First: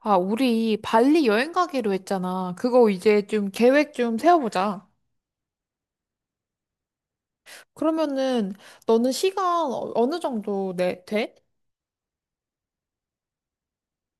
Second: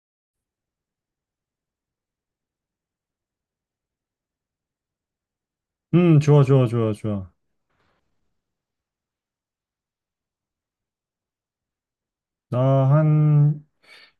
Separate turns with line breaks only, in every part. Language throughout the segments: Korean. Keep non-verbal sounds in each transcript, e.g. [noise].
아, 우리 발리 여행 가기로 했잖아. 그거 이제 좀 계획 좀 세워보자.
좋아, 좋아, 좋아, 좋아.
그러면은 너는 시간 어느 정도 돼?
나 한,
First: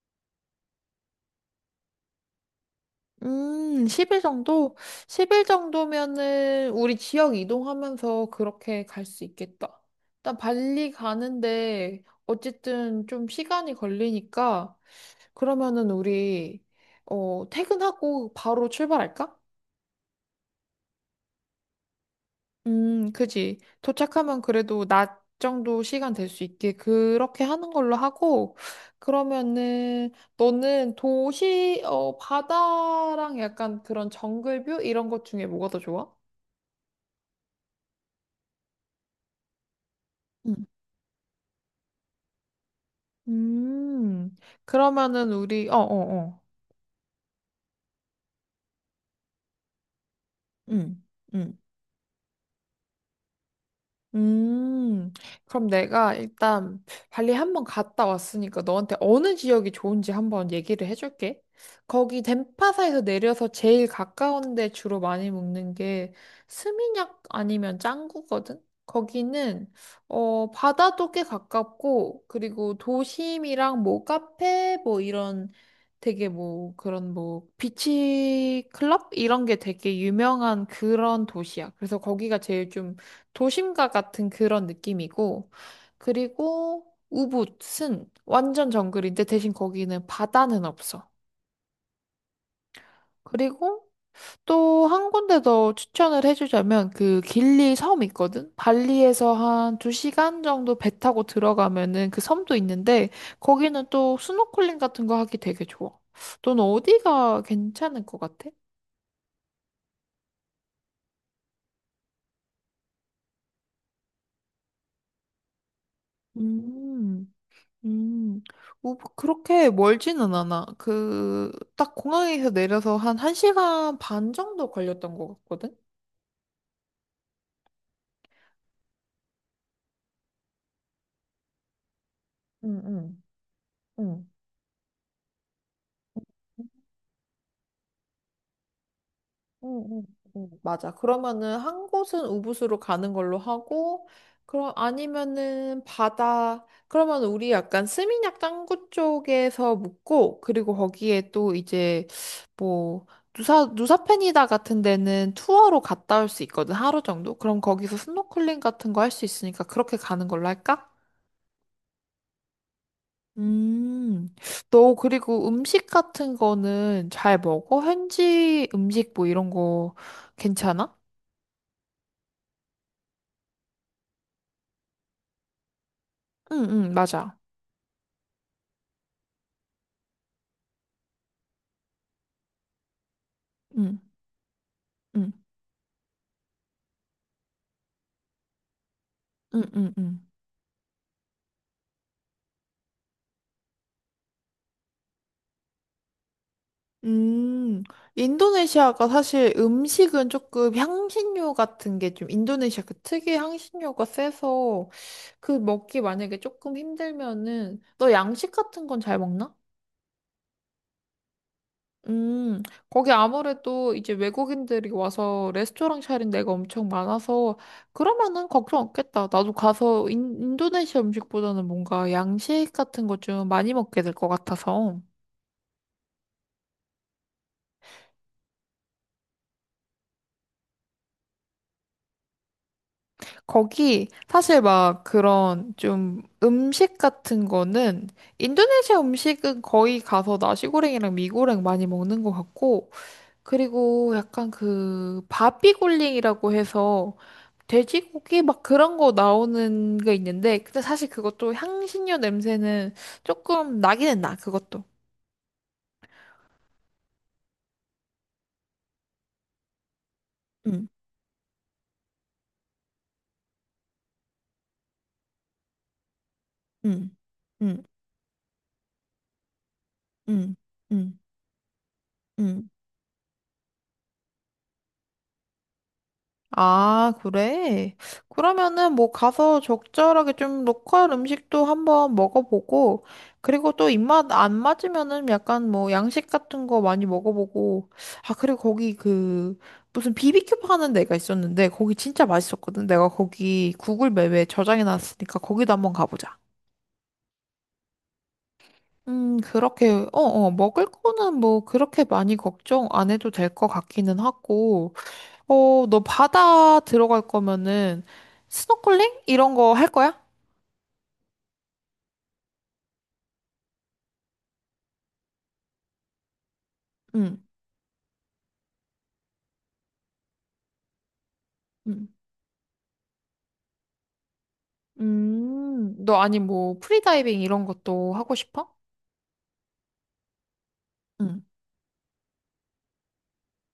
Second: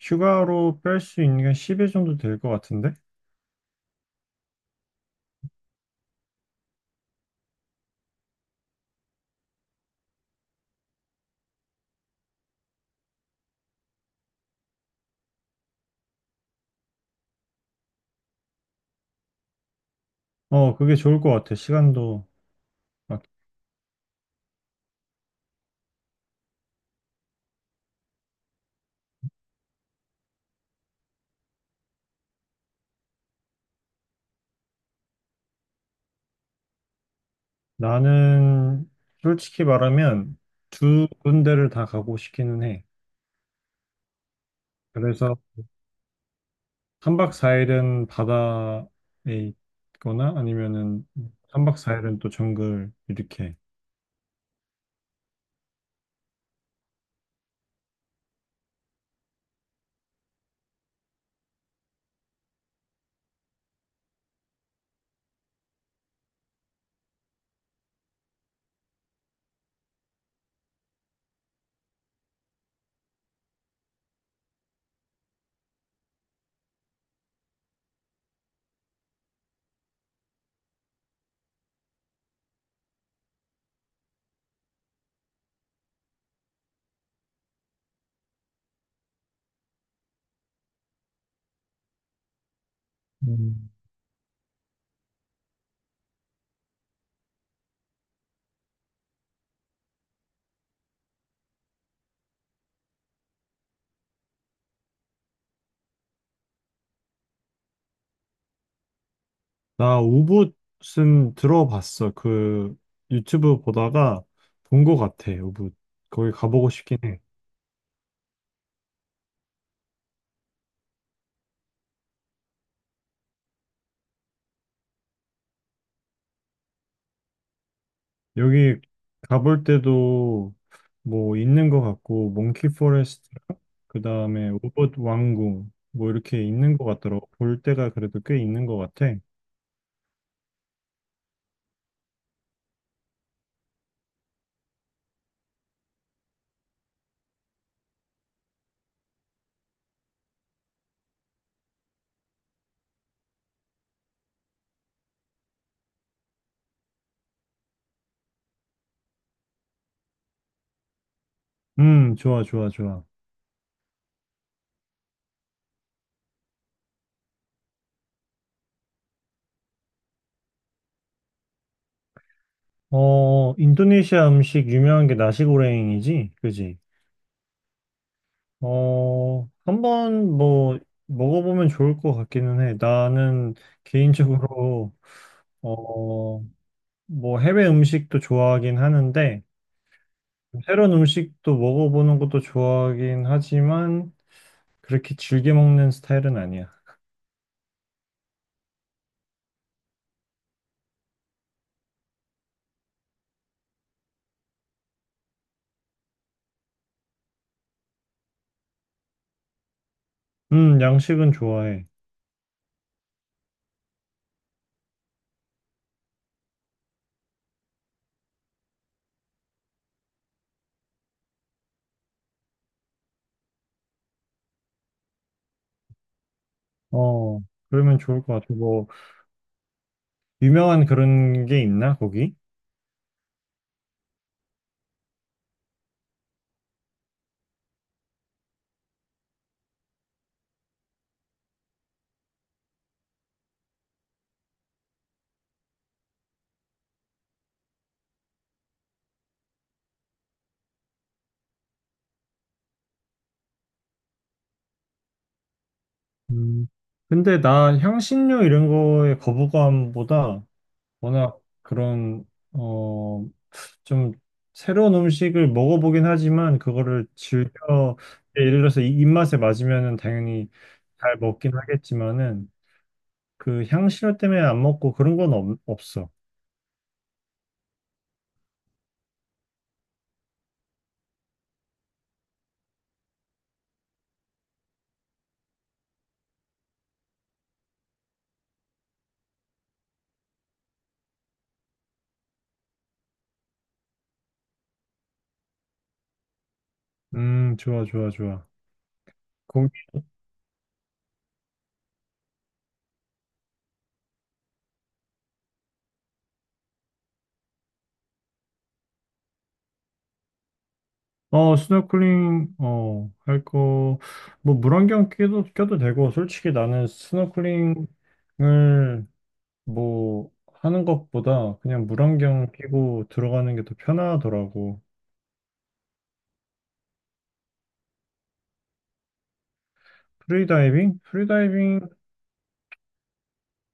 휴가로 뺄 수 있는 게 10일 정도 될 것 같은데?
10일 정도? 10일 정도면은 우리 지역 이동하면서 그렇게 갈 수 있겠다. 일단 발리 가는데 어쨌든 좀 시간이 걸리니까 그러면은 우리 퇴근하고 바로 출발할까?
그게 좋을 것 같아, 시간도. 막.
그지. 도착하면 그래도 낮 정도 시간 될 수 있게 그렇게 하는 걸로 하고, 그러면은 너는 도시, 바다랑 약간 그런 정글뷰 이런 것 중에 뭐가 더 좋아?
나는, 솔직히 말하면,
응,
두 군데를 다 가고 싶기는 해.
음, 음, 그러면은
그래서,
우리, 어.
3박 4일은 바다에 있거나,
응,
아니면은,
응.
3박 4일은 또 정글, 이렇게.
음, 그럼 내가 일단 발리 한번 갔다 왔으니까 너한테 어느 지역이 좋은지 한번 얘기를 해줄게. 거기 덴파사에서 내려서 제일 가까운 데 주로 많이 먹는 게 스미냑 아니면 짱구거든? 거기는, 바다도 꽤 가깝고, 그리고 도심이랑 뭐 카페, 뭐 이런 되게 뭐 그런 뭐 비치 클럽? 이런 게 되게 유명한 그런 도시야. 그래서 거기가 제일 좀 도심가 같은 그런 느낌이고, 그리고 우붓은 완전 정글인데 대신 거기는 바다는 없어. 그리고 또 한 군데 더 추천을 해주자면 그 길리 섬 있거든? 발리에서 한 두시간 정도 배 타고 들어가면은 그 섬도 있는데 거기는 또 스노클링 같은 거 하기 되게 좋아. 넌 어디가 괜찮을 것 같아?
나 우붓은 들어봤어. 그 유튜브 보다가 본 것 같아. 우붓. 거기 가보고 싶긴 해.
음. 음, 뭐, 그렇게 멀지는 않아. 그, 딱 공항에서 내려서 한 1시간 반 정도 걸렸던 것 같거든?
여기 가볼 때도 뭐 있는 것 같고 몽키
응, 응,
포레스트랑
응.
그다음에 우붓 왕궁 뭐 이렇게 있는 것 같더라고. 볼 때가 그래도 꽤 있는 것 같아.
응, 응, 응. 맞아. 그러면은 한 곳은 우붓으로 가는 걸로 하고, 그럼 아니면은 바다, 그러면 우리 약간 스미냑 짱구 쪽에서 묵고, 그리고 거기에 또 이제 뭐, 누사, 누사펜이다 같은 데는 투어로 갔다 올 수 있거든, 하루 정도. 그럼 거기서 스노클링 같은 거 할 수 있으니까 그렇게 가는 걸로 할까?
좋아, 좋아, 좋아.
음, 너 그리고 음식 같은 거는 잘 먹어? 현지 음식 뭐 이런 거 괜찮아?
인도네시아 음식 유명한 게 나시고랭이지?
응
그지?
응 맞아.
한번 뭐 먹어보면 좋을 것 같기는 해. 나는
응.
개인적으로
응.
어, 뭐 해외 음식도 좋아하긴 하는데
응, 응, 응.
새로운 음식도 먹어보는 것도 좋아하긴 하지만 그렇게 즐겨 먹는 스타일은 아니야.
음, 인도네시아가 사실 음식은 조금 향신료 같은 게 좀 인도네시아 그 특유의 향신료가 세서 그 먹기 만약에 조금 힘들면은 너 양식 같은 건 잘 먹나?
양식은 좋아해.
음, 거기 아무래도 이제 외국인들이 와서 레스토랑 차린 데가 엄청 많아서 그러면은 걱정 없겠다. 나도 가서 인도네시아 음식보다는 뭔가 양식 같은 거 좀 많이 먹게 될 것 같아서.
어, 그러면 좋을 것 같아. 뭐 유명한 그런 게 있나 거기?
거기 사실 막 그런 좀 음식 같은 거는 인도네시아 음식은 거의 가서 나시고랭이랑 미고랭 많이 먹는 것 같고 그리고 약간 그 바비굴링이라고 해서 돼지고기 막 그런 거 나오는 게 있는데 근데 사실 그것도 향신료 냄새는 조금 나기는 나 그것도.
음, 근데 나 향신료 이런 거에 거부감보다
응,
워낙 그런 어, 좀 새로운 음식을 먹어보긴 하지만 그거를
응, 응,
즐겨 예, 예를 들어서 이 입맛에 맞으면은 당연히
응,
잘
응,
먹긴 하겠지만은
응.
그 향신료 때문에 안 먹고 그런 건 없어.
아, 그래? 그러면은 뭐 가서 적절하게 좀 로컬 음식도 한번 먹어보고, 그리고 또 입맛 안 맞으면은 약간 뭐 양식 같은 거 많이 먹어보고, 아, 그리고 거기 그 무슨 비비큐 파는 데가 있었는데, 거기 진짜 맛있었거든. 내가 거기 구글 맵에 저장해놨으니까 거기도 한번 가보자.
좋아, 좋아, 좋아. 거기
그렇게, 먹을 거는 뭐 그렇게 많이 걱정 안 해도 될 것 같기는 하고, 너 바다 들어갈 거면은 스노클링 이런 거 할 거야?
스노클링 할 거 뭐 물안경 껴도 되고 솔직히 나는
응.
스노클링을 뭐 하는 것보다 그냥
응.
물안경 끼고 들어가는 게 더 편하더라고.
너 아니 뭐 프리다이빙 이런 것도 하고 싶어?
프리다이빙?
응.
프리다이빙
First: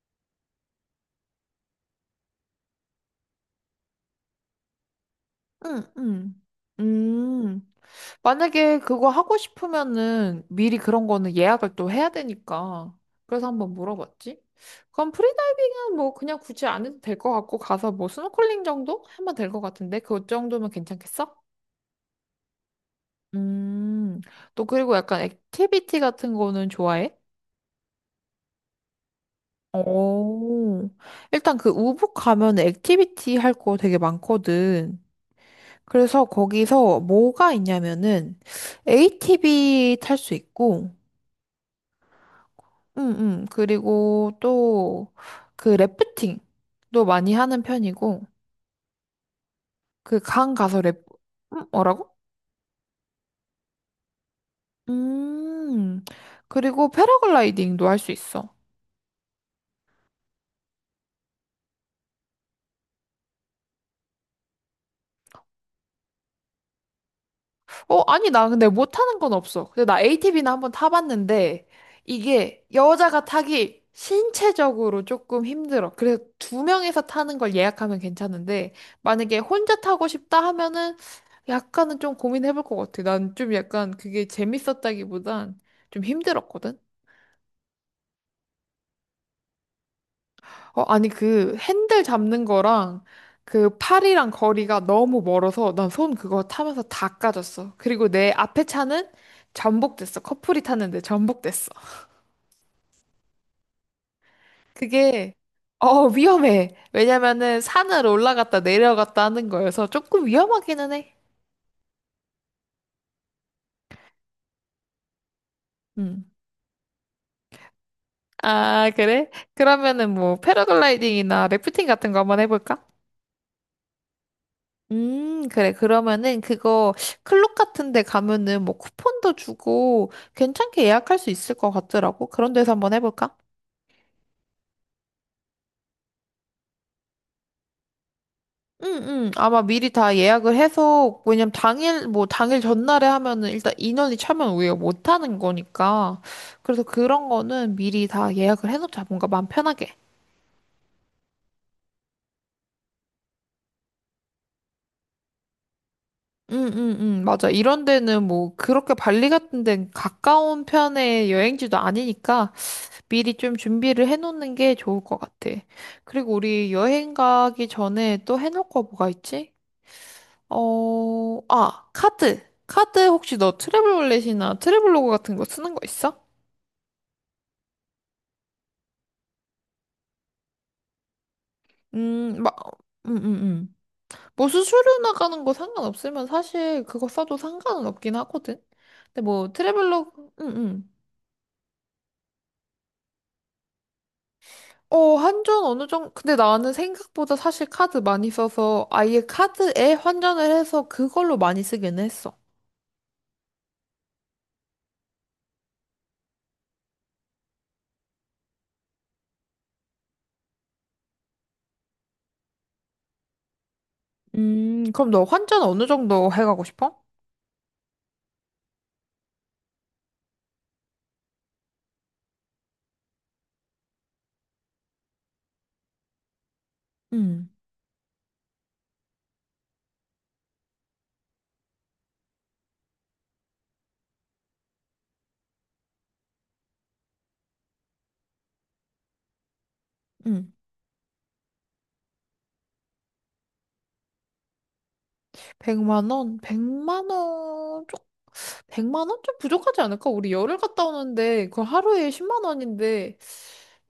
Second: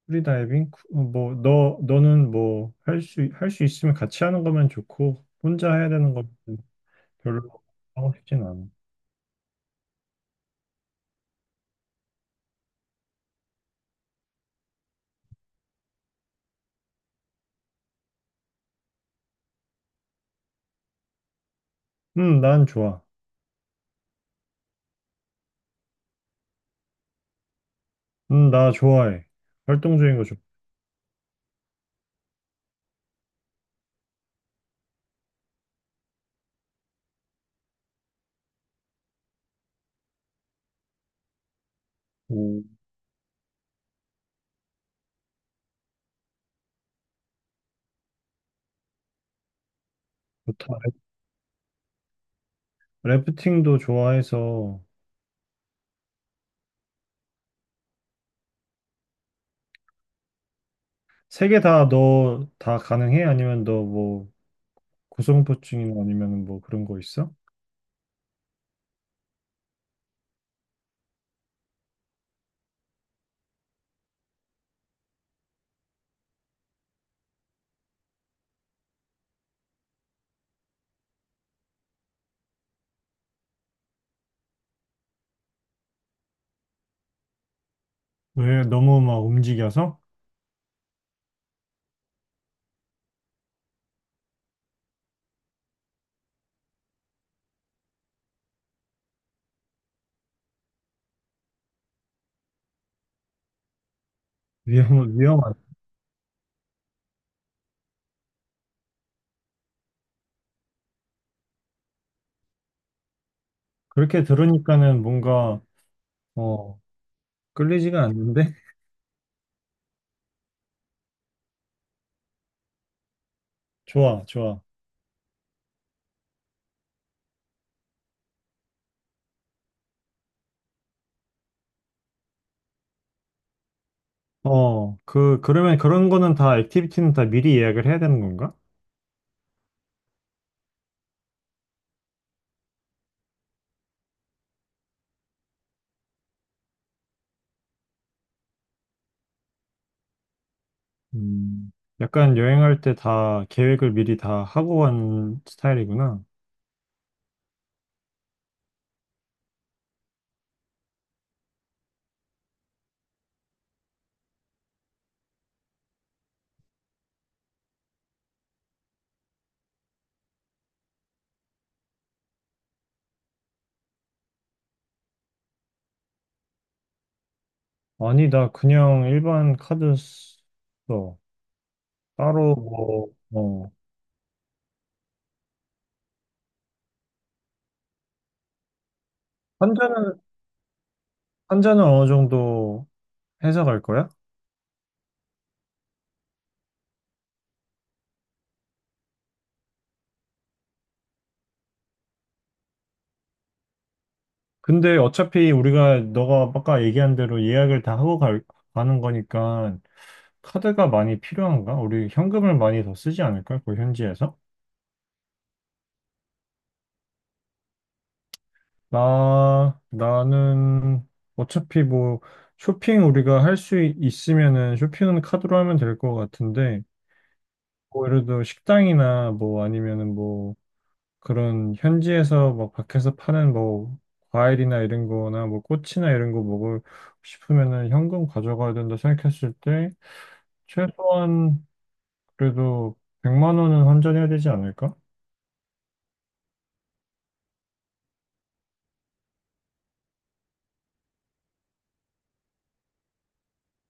프리다이빙? 뭐, 너는 뭐, 할 수 있으면 같이 하는 거면 좋고, 혼자
응,
해야 되는 건
응.
별로
음,
하고 싶진 않아.
만약에 그거 하고 싶으면은 미리 그런 거는 예약을 또 해야 되니까. 그래서 한번 물어봤지. 그럼 프리다이빙은 뭐 그냥 굳이 안 해도 될 것 같고 가서 뭐 스노클링 정도 하면 될 것 같은데 그 정도면 괜찮겠어?
난 좋아.
음, 또 그리고 약간 액티비티 같은 거는 좋아해?
나 좋아해. 활동적인 거 좋고,
오, 일단 그 우붓 가면 액티비티 할 거 되게 많거든. 그래서 거기서 뭐가 있냐면은 ATV 탈 수 있고, 음, 그리고 또 그 래프팅도 많이 하는 편이고, 그 강
좋다.
가서 래, 프 뭐라고?
래프팅도 좋아해서,
음, 그리고 패러글라이딩도 할 수 있어.
세 개 다 너 다 가능해? 아니면 너 뭐, 고소공포증이나 아니면 뭐 그런 거 있어?
아니, 나 근데 못하는 건 없어. 근데 나 ATV는 한번 타봤는데, 이게 여자가 타기 신체적으로 조금 힘들어. 그래서 두 명이서 타는 걸 예약하면 괜찮은데, 만약에 혼자 타고 싶다 하면은 약간은 좀 고민해볼 것 같아. 난 좀 약간 그게 재밌었다기보단 좀 힘들었거든?
왜 너무 막 움직여서?
아니, 그 핸들 잡는 거랑 그 팔이랑 거리가 너무 멀어서 난 손 그거 타면서 다 까졌어. 그리고 내 앞에 차는 전복됐어. 커플이 탔는데 전복됐어. 그게,
위험한.
위험해. 왜냐면은 산을 올라갔다 내려갔다 하는 거여서 조금 위험하기는 해.
그렇게 들으니까는 뭔가,
음.
어, 끌리지가 않는데? [laughs]
아, 그래? 그러면은 뭐 패러글라이딩이나 래프팅 같은 거 한번 해볼까?
좋아, 좋아.
그래. 그러면은 그거 클럽 같은 데 가면은 뭐 쿠폰도 주고 괜찮게 예약할 수 있을 것 같더라고. 그런 데서 한번 해볼까?
그러면 그런 거는 액티비티는 다 미리 예약을 해야 되는 건가?
응, 응. 아마 미리 다 예약을 해서, 왜냐면 당일, 뭐 당일 전날에 하면은 일단 인원이 차면 우리가 못 하는 거니까. 그래서 그런 거는 미리 다 예약을 해놓자. 뭔가 마음 편하게.
음, 약간 여행할 때 다 계획을 미리 다 하고 간 스타일이구나.
응, 응, 응. 맞아. 이런 데는 뭐 그렇게 발리 같은 데는 가까운 편의 여행지도 아니니까 미리 좀 준비를 해놓는 게 좋을 것 같아. 그리고 우리 여행 가기 전에 또 해놓을 거 뭐가 있지? 카드. 카드 혹시 너 트래블 월렛이나 트래블로그 같은 거 쓰는 거 있어?
아니, 나 그냥 일반 카드 써.
막,
따로 뭐,
음, 음,
어.
음. 뭐 수수료 나가는 거 상관없으면 사실 그거 써도 상관은 없긴 하거든. 근데 뭐
환자는,
트래블로그,
환자는 어느 정도 해서 갈 거야?
환전 어느 정도, 근데 나는 생각보다 사실 카드 많이 써서 아예 카드에 환전을 해서 그걸로 많이 쓰긴 했어.
근데 어차피 우리가, 너가 아까 얘기한 대로 예약을 다 하고 가는 거니까 카드가 많이 필요한가? 우리 현금을 많이 더 쓰지 않을까? 그 현지에서?
그럼 너 환전 어느 정도 해가고 싶어?
나는 어차피 뭐 쇼핑 우리가 할 수 있으면은 쇼핑은 카드로 하면 될 것 같은데,
응,
뭐 예를 들어 식당이나 뭐 아니면은 뭐 그런 현지에서 막 밖에서 파는 뭐 과일이나 이런 거나 뭐 꽃이나 이런 거 먹을 싶으면은 현금 가져가야 된다 생각했을 때
응.
최소한 그래도 100만 원은 환전해야 되지 않을까?
100만 원? 100만 원? 좀, 100만 원? 좀 부족하지 않을까? 우리 열흘 갔다 오는데, 그 하루에 10만 원인데,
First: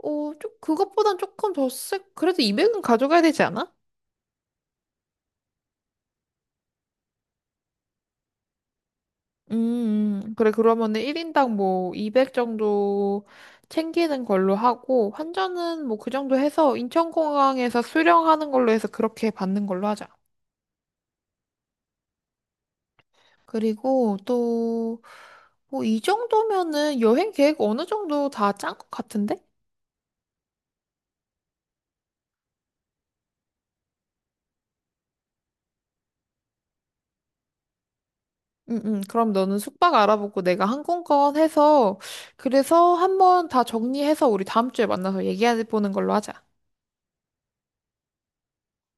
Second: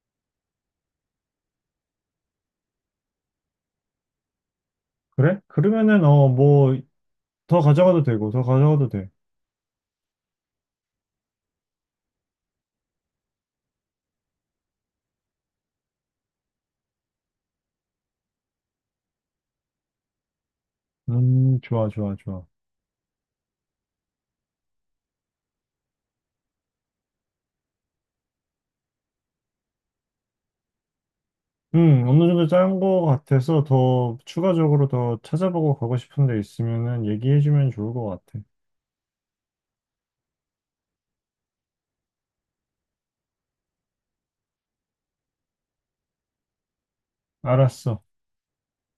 좀, 그것보단 조금 더 쎄, 그래도 200은 가져가야 되지 않아?
그래? 그러면은 뭐 더 가져가도 되고 더 가져가도 돼.
그래, 그러면은 1인당 뭐, 200 정도 챙기는 걸로 하고, 환전은 뭐, 그 정도 해서, 인천공항에서 수령하는 걸로 해서 그렇게 받는 걸로 하자.
좋아, 좋아, 좋아.
그리고 또, 뭐, 이 정도면은 여행 계획 어느 정도 다 짠 것 같은데?
어느 정도 짠 거 같아서 더 추가적으로 더 찾아보고 가고 싶은 데 있으면은 얘기해주면 좋을 것 같아.
응, 응. 그럼 너는 숙박 알아보고 내가 항공권 해서, 그래서 한번 다 정리해서 우리 다음 주에 만나서 얘기해 보는 걸로 하자.
알았어.